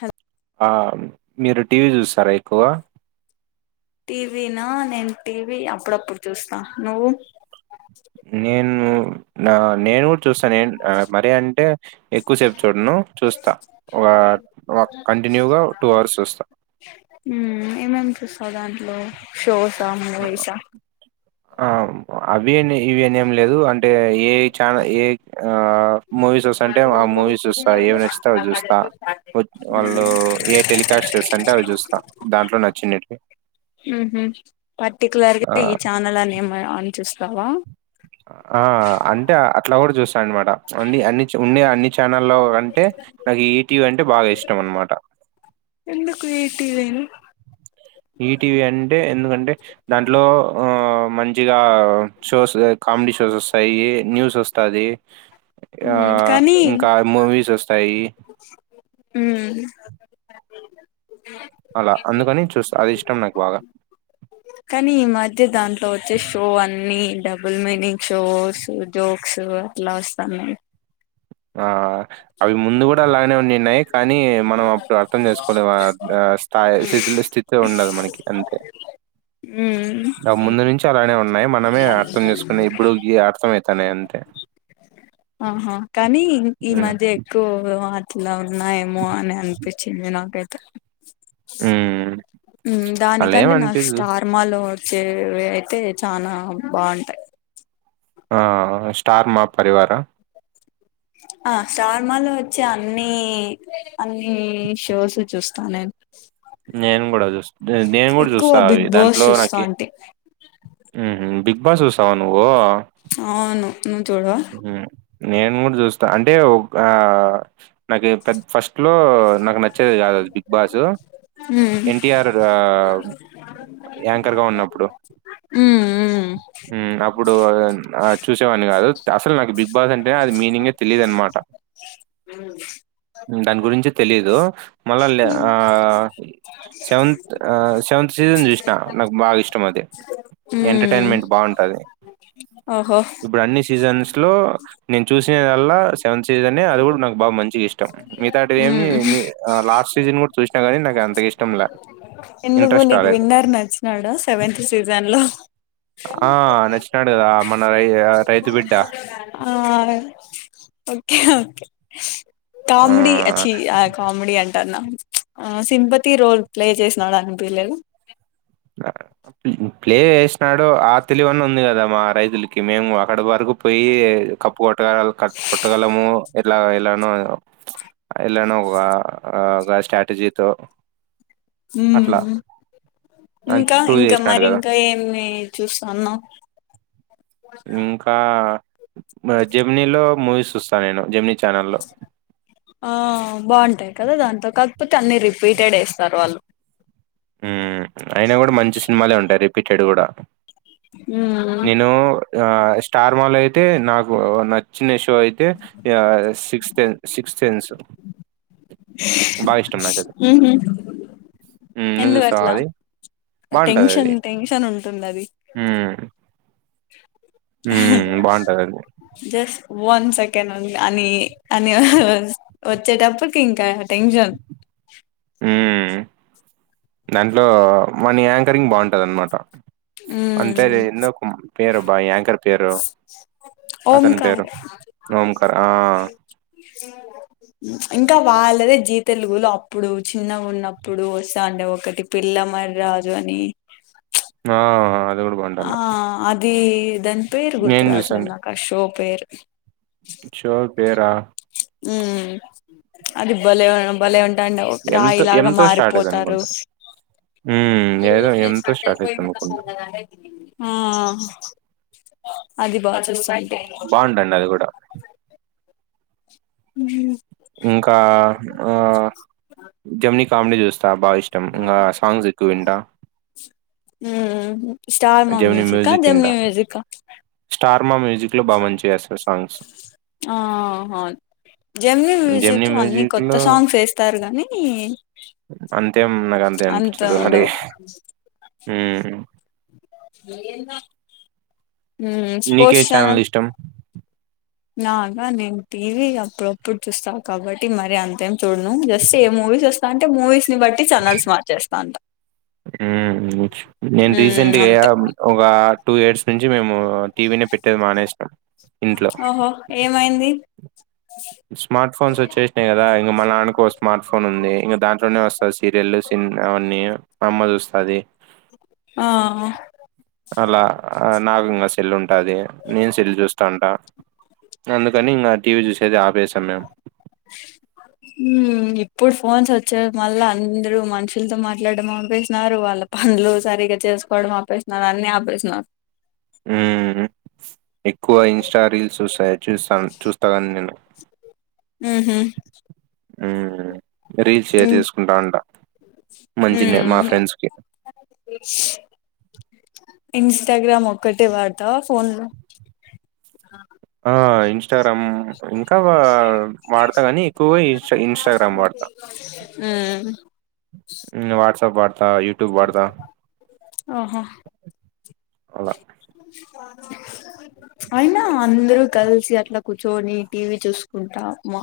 Hello. ఆ మీరు TV చూస్తారా ఎక్కువ. టీవీనా నేను టీవీ అప్పుడు అప్పుడు చూస్తా నువ్వు. నేను. నా నేను కూడా చూస్తా నేన్ మరి అంటే ఎక్కువసేపు చూడను చూస్తా. వా వక్ కంటిన్యూగా టు హవర్స్ చూస్తా. మ. సో సమ్ మూవీస్ ఆ. అం అవి నేను ఇవన్నీ ఏం లేదు. అంటే ఏ ఛానల్ ఏ. మూవీ చూస్తా అంటే ఆ మూవీ చూస్తా. ఏం నచ్చితే అవి చూస్తా వాళ్లు ఏవి టెలికాస్ట్ చేస్తే అంటే అవి చూస్తా దాంట్లో నచ్చివి. పర్టిక్యులర్ గా ఈ ఛానల్ అనే ఏమైనా చూస్తావ్ కావా. ఆ అంటే అట్లా కూడా చూస్తా. స్తా అన్నమాట. అన్ని అన్ని ఉన్నాయి అన్ని ఛానల్లో అంటే నాకు ఈటీవీ అంటే బాగా ఇష్టం అన్నమాట. ఎందుకు ఈ టీవీను ఈటీవీ అంటే ఎందుకంటే దాంట్లో ఆ. మంచిగా షోస్ ఎక్ కామెడీ షో వస్తాయి. న్యూస్ వస్తాది. ఆ మ్మ్ కానీ ఇంకా మూవీస్ వస్తాయి. మ్మ్ [inaudible] అలా అందుకని చూస్తా. అది ఇష ష్టం నాకు బాగా. కానీ ఈ మధ్య దాంట్లో వచ్చే షో అన్ని. డబల్ మీనింగ్స్ జోక్స్ అట్లా వస్తానయి. ఆ. అది ముందు కూడా అలాగనే ఉనినై కానీ మనం అర్థం చేసుకోలేదు వాటిని ఆ స్థాయి స్థితలెస్టిక్ గా ఉండాలి మనకి అంతే. మ్మ్ ముందు నుంచి అలానే ఉంది న్నాయి మనమే అర్థం చేసుకొని ఇప్పుడు గియి అర్థం అవుతాన్నాయి అంతే ఆహా, కానీ ఈ హ్మ్. మధ్య ఎక్కువ, ఇట్లా ఉన్నాయేమో అని అనిపించింది నాకైతే, హు దానికంటే నాకు స్టార్ మాలో వచ్చవి అయితే చానా బాగుంటాయి, ఆ స్టార్ మా పరివార్ ఆ స్టార్ మాలో వచ్చే అన్ని అన్నిషోస్ చూస్తా నేను, నేను కూడా చూ నేను కూడా ఎక్కువ చూస్తాను అవి బిగ్ బాస్ దాంట్లో చూస్తా నాకి అంటే హు బిగ్, బస్సు సుసావా నువ్వు అవును నువ్వు చూడవా హ్మ్. నేను కూడా చూస్తా అంటే ఒక నాకు ఏదో పె ఫస్ట్, లో నాకు నచ్చది కాదు అది బిగ్ బాస్ మ్మ్ యెన్ టి ఆర్ యాంకర్ గా ఉన్నపుడు మ్మ్ మ్మ్ హు అప్పుడు, చూసేవన్ని కాదు అసలు నాకు బిగ్ బాస్ అంటేనే అది మీనింగే తెలియదు అన్నమాట. దాని గురించే తెలియదు మళ్ళ లెవె ఆ సెవెంత్ సెవెంత్ సీజన్ చూసిన నాకు బాగా ఇష్టం అది మ్మ్ ఎంటర్టైన్మెంట్ బాగుంటది., ఓహో ఇప్పుడు అన్ని సీజన్స్ లో నేను చూసినదల్ల సెవెంత్ సీజనే అది కూడా నాకు బాగా మంచిగ ఇష్టం. మిగతాటివి ఏమి మ్మ్ మీ లాస్ట్ సీజన్ కూడా చూసినా గానీ నాకు అంతగ ఇష్టంలే ఎందుకు నీకు విన్నర్ నచ్చినాడ సెవెంత్ సీజన్ లో, ఆ నచ్చినాడు కదా మన రై రైతు బిడ్డ ఆ ఓకే ఓకే కామెడి ఆ అచ్చి కామెడి అం అంటన్నా ఆ సింపతి రోల్ ప్లే చేసినాడు అనిపియ్యలేదు, ప్లే చేసినాడు ఆ తెలివి అన్న ఉంది కదా మా రైతులకి మేము అక్కడ వరకు, పోయి కప్పు కొట్టగల కట్ కొట్టగలము ఇట్లా, ఎలానో ఎలానో ఒక స్ట్రాటజీతో, ఉహు అట్లా హు అని ఇంకా ప్రూవ్ ఇంకా చేసినాడు మరి కదా ఇంకా ఏమి చూస్తాన్నావ్, ఇంకా మరి జెమ్నీలో మూవీస్ చూస్తా నేను జమ్నీ చానల్లో, బాగుంటయి కదా దాంతో కాకపోతే అన్ని రిపీటెడ్ వేస్తారు వాళ్ళు హ్మ్ అయినా కూడా మంచి సినిమాలే ఉం రీపిటెడ్ కూడా ఉమ్ నేను ఆ స్టార్ మా లో అయితే నాకు నచ్చినయి షో అయితే ఇగ సిక్స్ సెన్స్ సిక్త్ సెన్స్ బాగా ఇష్టం నాకు అది ఉమ్, నువ్వు ఎందుకు చూస్తావా అట్లా అది బావుంటదది. టెన్షన్ టెన్షన్ ఉంటుంది. ఎందది హ్మ్ హ్మ్ బాగుంటదది. జస్ట్ వన్ సెకండ్ ఉంది అని అని వచ్చేటప్పటికి ఇంకా టెన్షన్ హ్మ్ దాంట్లో మల్లీ యాంకరింగ్ బాగుంటది అన్నమాట ఉమ్ అంతేలే ఎందుకు పేరు అబ్బా ఏ యాంకర్ పేరు అతని పేరు ఓంకార్ ఓంకర్ ఆ ఇంకా వాళ్ళదే జీ తెలుగులో అప్పుడు చిన్నగా ఉన్నప్పుడు వస్తాండె ఒకటి పిల్లమరి రాజు అని ఆ అది డు బంటను ది దని పేరు గుర్తురాట్ల నాకు ఆ షో పేరు చోర్ పేరా ఉ అది బలె బలె ఉంట ఎంతో రాయిలాగా ఎంతో స్టార్ట్ మారిపోతారు అయిద్దనుకుంటా. హ్మ్. ఏదో ఎంతో స్టార్ట్ అయిద్దనుకుంటా. మ్మ్ అది బా బాగుండండి అది కూడా హ ఇంకా ఆ జమిని కామిడీ చూస్త బాగా ఇష్టం ఇంకా సాంగ్స్ ఎక్కువ వింట స్టార్ మా మ్యూజిక్కా జెమినీ మ్యూజిక్కా స్టార్ మా మ్యూజిక్ లో బాగా మంచి చేస్తారు సాంగ్స్ ఆ అవును జెమిని మ్యూజిక్ జెమినీ లో అన్ని మ్యూజిక్ కొత్త లో సాంగ్స్ వేస్తారు గానీ అంతేం నాకు అంతేం అంత అనిపించదు అంటే ఉండవు ఎందో నీకే ఛానల్ ఇష్టం నాకా నేను టీవీ అప్పుడప్పుడు చూస్తా కాబట్టి మరి అంతేం చూడ ను జస్త్ ఏ మూవీస్ వస్తే అంటే మూవీస్ ని బట్టి ఛానల్స్ మార్చేస్తా అంట మ్మ్ నేను ఉమ్ రీసెంట్గా అంతే ఒక టూ ఇయిర్స్ నుంచి మేము టీవి ని పెట్టే దే మానేస్ నం ఇంట్లో అ స్మార్ట్ ఫోన్స్ వచ్చేసినాయి కదా ఇంకా మన నాన్నకు స్మార్ట్ ఫోన్ ఉంది ఇంకా దాంట్లోనే వస్తంది సీరియల్ సినిమా అన్నీ అమ్మ చూస్తది ఆ అలా నాకు ఇంకా సెల్ ఉంటాది నేను సెల్ చూస్తా ఉంటా అందుకని ఇంకా టీవీ చూసి ది అప్ మ్మ్ ఇప్పుడు ఫోన్స్ వచ్చే వల్ల అందురు మనుషులతో మాట్లాడడం ఆపేసిన్నారు వాళ్ళ పనులు సరిగ్గా చేసుకోవడం ఆపేసిన్నారు అన్ని ఆపేసిన్నారు మ్మ్ ఎక్కువ ఇన్స్ట్ రీల్స్ వస్సాయి చూస్తాను చూస్తాదని నేను మ్మ్ హ్మ్ మ్మ్ రీల్స్ షేర్ చేసుకుంటా అంట మంచినే మా ఉమ్ ఫ్రెండ్స్ కి ఇన్స్టాగ్రామ్ ఒక్కటే వాడతావా ఫోన్ లో ఆ ఇన్స్టాగ్రామ్ ఇంకా వా వాడతా కానీ ఎక్కువ ఇన్స్ట్ ఇన్స్టాగ్రామ్ వాడతా ఉమ్ వాట్సాప్ వాడతా త యూట్యూబ్ వాడతా ఓహో అలా అయినా అందరూ కలిసి అట్లా కూర్చోని టీవీ చూసుకుంటా మా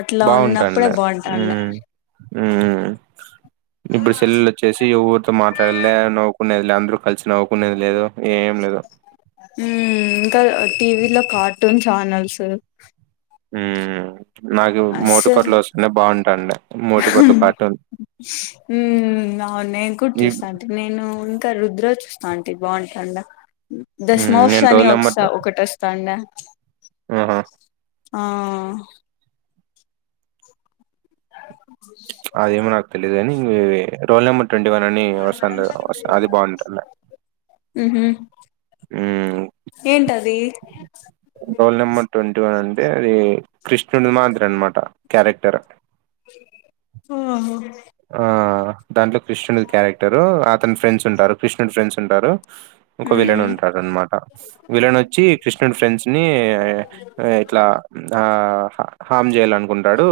అట్లా ఉన్నప్పుడే బాగుంటాండి బాగుంటాండ మ్మ్ మ్మ్ ఇప్పుడు సెల్లలు వచ్చేసి ఎవరితో మాట్లాడలే నువ్వు ఉండేదిలే అందరు కలిసి నవ్వుకునేది లేదు ఏ ఏం లేదు మ్మ్ ఇంకా టీవీ లో కార్టూన్ ఛానల్స్ మ్మ్ నాకు మోటిపట్లు వస్తనే బాగుంటాండి మ్మ్ అవును నేను కూడా ఇవ్ చూస్తాను ఉంటా నేను ఇంకా రుద్ర చూస్ ఆంటీ బాగుంటాడా హ్మ్. దస్మస్ నేను అని రోల్ ఒకస నంబర్ ఒకటి వస్తాం ఆహా ఆ అదేమ నక్ తెలీదని ఎ రోల్ నామ్ ట్వంటీ వన్ అని వస్తు అది బాగుంటు ఉహు ఏంటది రోల్ నెంబర్ ట్వంటీ వన్ అ అంటే అది కృష్ణుడి మాదిరి అనమాట క్యారెక్టర్ ఓహ్ ఆ దాంట్లో కృష్ణుడి క్యారెక్టర్ అతని ఫ్రెండ్స్ ఉంటారు కృష్ణుడి ఫ్రెండ్స్ ఉంటారు ఒక విలన ఉమ్ ఉంటడు అనమాట విలన వచ్చి కృష్ణుడి ఫ్రెండ్స్ ని ఇట్లా ఆ హామ్ జయలాడి అనుకుంటాడు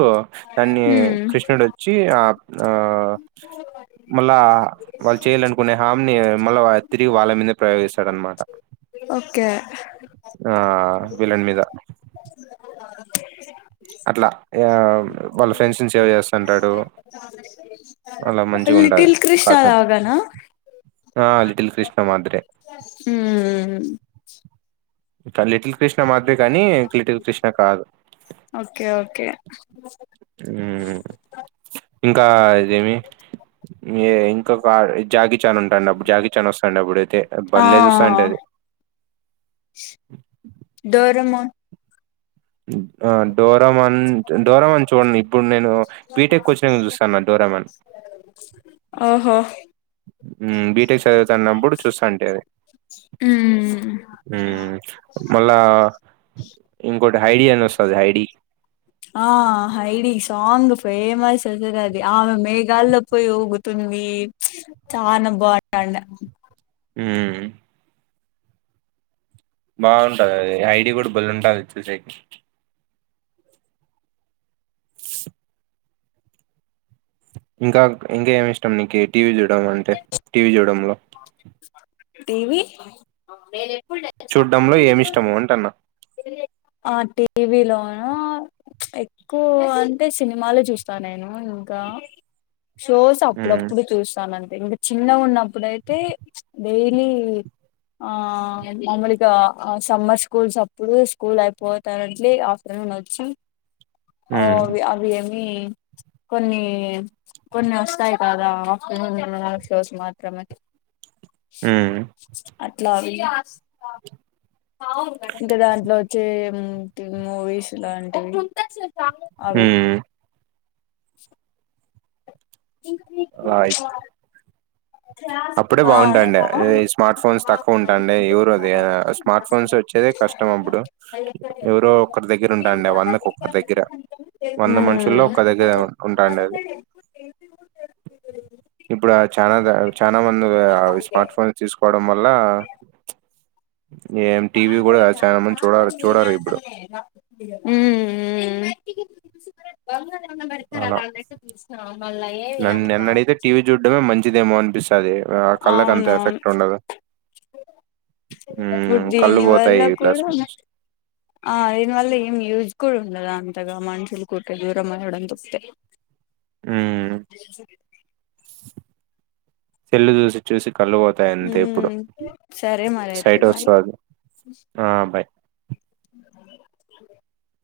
దాన్ని కృష్ణుడు వచ్చి ఆ ఆ మళ్ళా వాళ్ళు చేయాలనుకునే ని మళ్ళ తిరిగి వాళ్ళ మీదే ప్రయోగిస్తాడ అనమాట ఓకే విల్లన్ మీద అట్లా వాళ్ళ ఫ్రెండ్స్ నీ సేవ్ చేస్తుంటాడు అలా మంచిగా ఉంటది లిటిల్ కార్టూన్ కృష్ణవగనా ఆ లిటిల్ కృష్ణ మాదరే హ లిటిల్ కృష్ణ మదర్ కానీం లిటిల్ కృష్ణ కాదు ఓకే ఓకే ఇంకా ఇదేమి ఏ ఇంకా కా జాకి చా ఉంటాండి అప్పుడు జాకి చాన్ వస్తాండి అప్పుడుైతే ఆ బల్లే చూస్తా అంటే డోరమాన్ ఆ డోరమన్, డోరమన్ చూడండి ఇప్పుడు నేను పీటెక్ వచ్చిన చూస్తాను డోరమన్ ఓహో మ్ బీటెక్ చదువుతన్నప్పుడు చూస్తా అంటే అది మ్ మ్ మళ్ళా ఇంకోటి ఐడి అనా వస్తుంది ఐడి ఆ హైడి ఈ సాంగ్ ఫేమస్ అసర అది ఆమె మేఘా లో పోయి ఊగుతుందివి చానా బాగుంటండా మ్ బాగుంటది అది ఐడి కూడా బలి ఉంటది చూసేకి ఇంకా ఇంకా ఏమి ఇష్టం నీకి టీవీ చూ చూ అంటే టీవీ చూడడంలో టీవీ చూడ్డంలో ఏమిష్టము అంటన్నా టీవీలోను ఎక్కువ అంటే సినిమాలే చూస్తా నేను ఇంకా షోస్ ఉమ్ అప్పుడప్పుడు చూస్తా నం ఇంకా చిన్నగా ఉన్నప్పుడయితే డైలీ ఆ మామూలుగా సమ్మర్ స్కూల్స్ అప్పుడు స్కూల్ అయిపోతానట్లే ఆఫ్టర్నూన్ వచ్చి ఉమ్ ఓఅవి అవి ఏం నీ కొన్ని కొన్ని వస్తాయి కదా ఆఫ్టర్నూన్ నూన్ ఫోస్ మాత్రమే హ్మ్ అట్లా వెయ్యి ఇంకా దాంట్లో వచ్చే మూవీస్ లాంటివి అవి హ్మ్ రా ఆయితే అప్పుడే ఆ బాగుంటాండ అ స్మార్ట్ ఫోన్స్ తక్కువ ఉంటాండి ఎవరు అది స్మార్ట్ ఫోన్స్ వచ్చేది కష్టం అప్పుడు ఎవరో ఒకరి దగ్గర ఉంటాండ వందకు ఒకరి దగ్గర వంద మనుషుల్లో ఒకరి దగ్గర ఉంటాండ అది ఇప్పుడు చనద చానా మంది స్మార్ట్ ఫోన్ తీసుకోవడం వల్ల ఏం టీవీ కూడా చాలా మంది చూడరు చూడరు హ్మ్ ఇప్పుడు హ్మ్మ్ బంగారు ఎమన్న పెడతర అలా నా నెట్టు తీసుకొని మళ్ళా ఏమి నన్ను అమ్మక టది ఆ కళ్ళకి అంత ఎఫెక్ట్ ఉండదు ఇప్పుడు హ్మ్ కళ్ళు దీని వల్ల పోతాయి ఇట్లా కూడా ఆ దీని వల్ల ఏం యూజ్ కూడ ఉండదంటగా మనుషులకు ఊరికే దూరమవ్వడం తప్తే ఉమ్ సెల్లు చూసి చూసి కళ్ళు పోతాయి అంతే ఇప్పుడు ఉమ్ సరే మరి అయితే సైట్ బాయ్ వస్తది ఆ బాయ్ [inaudible]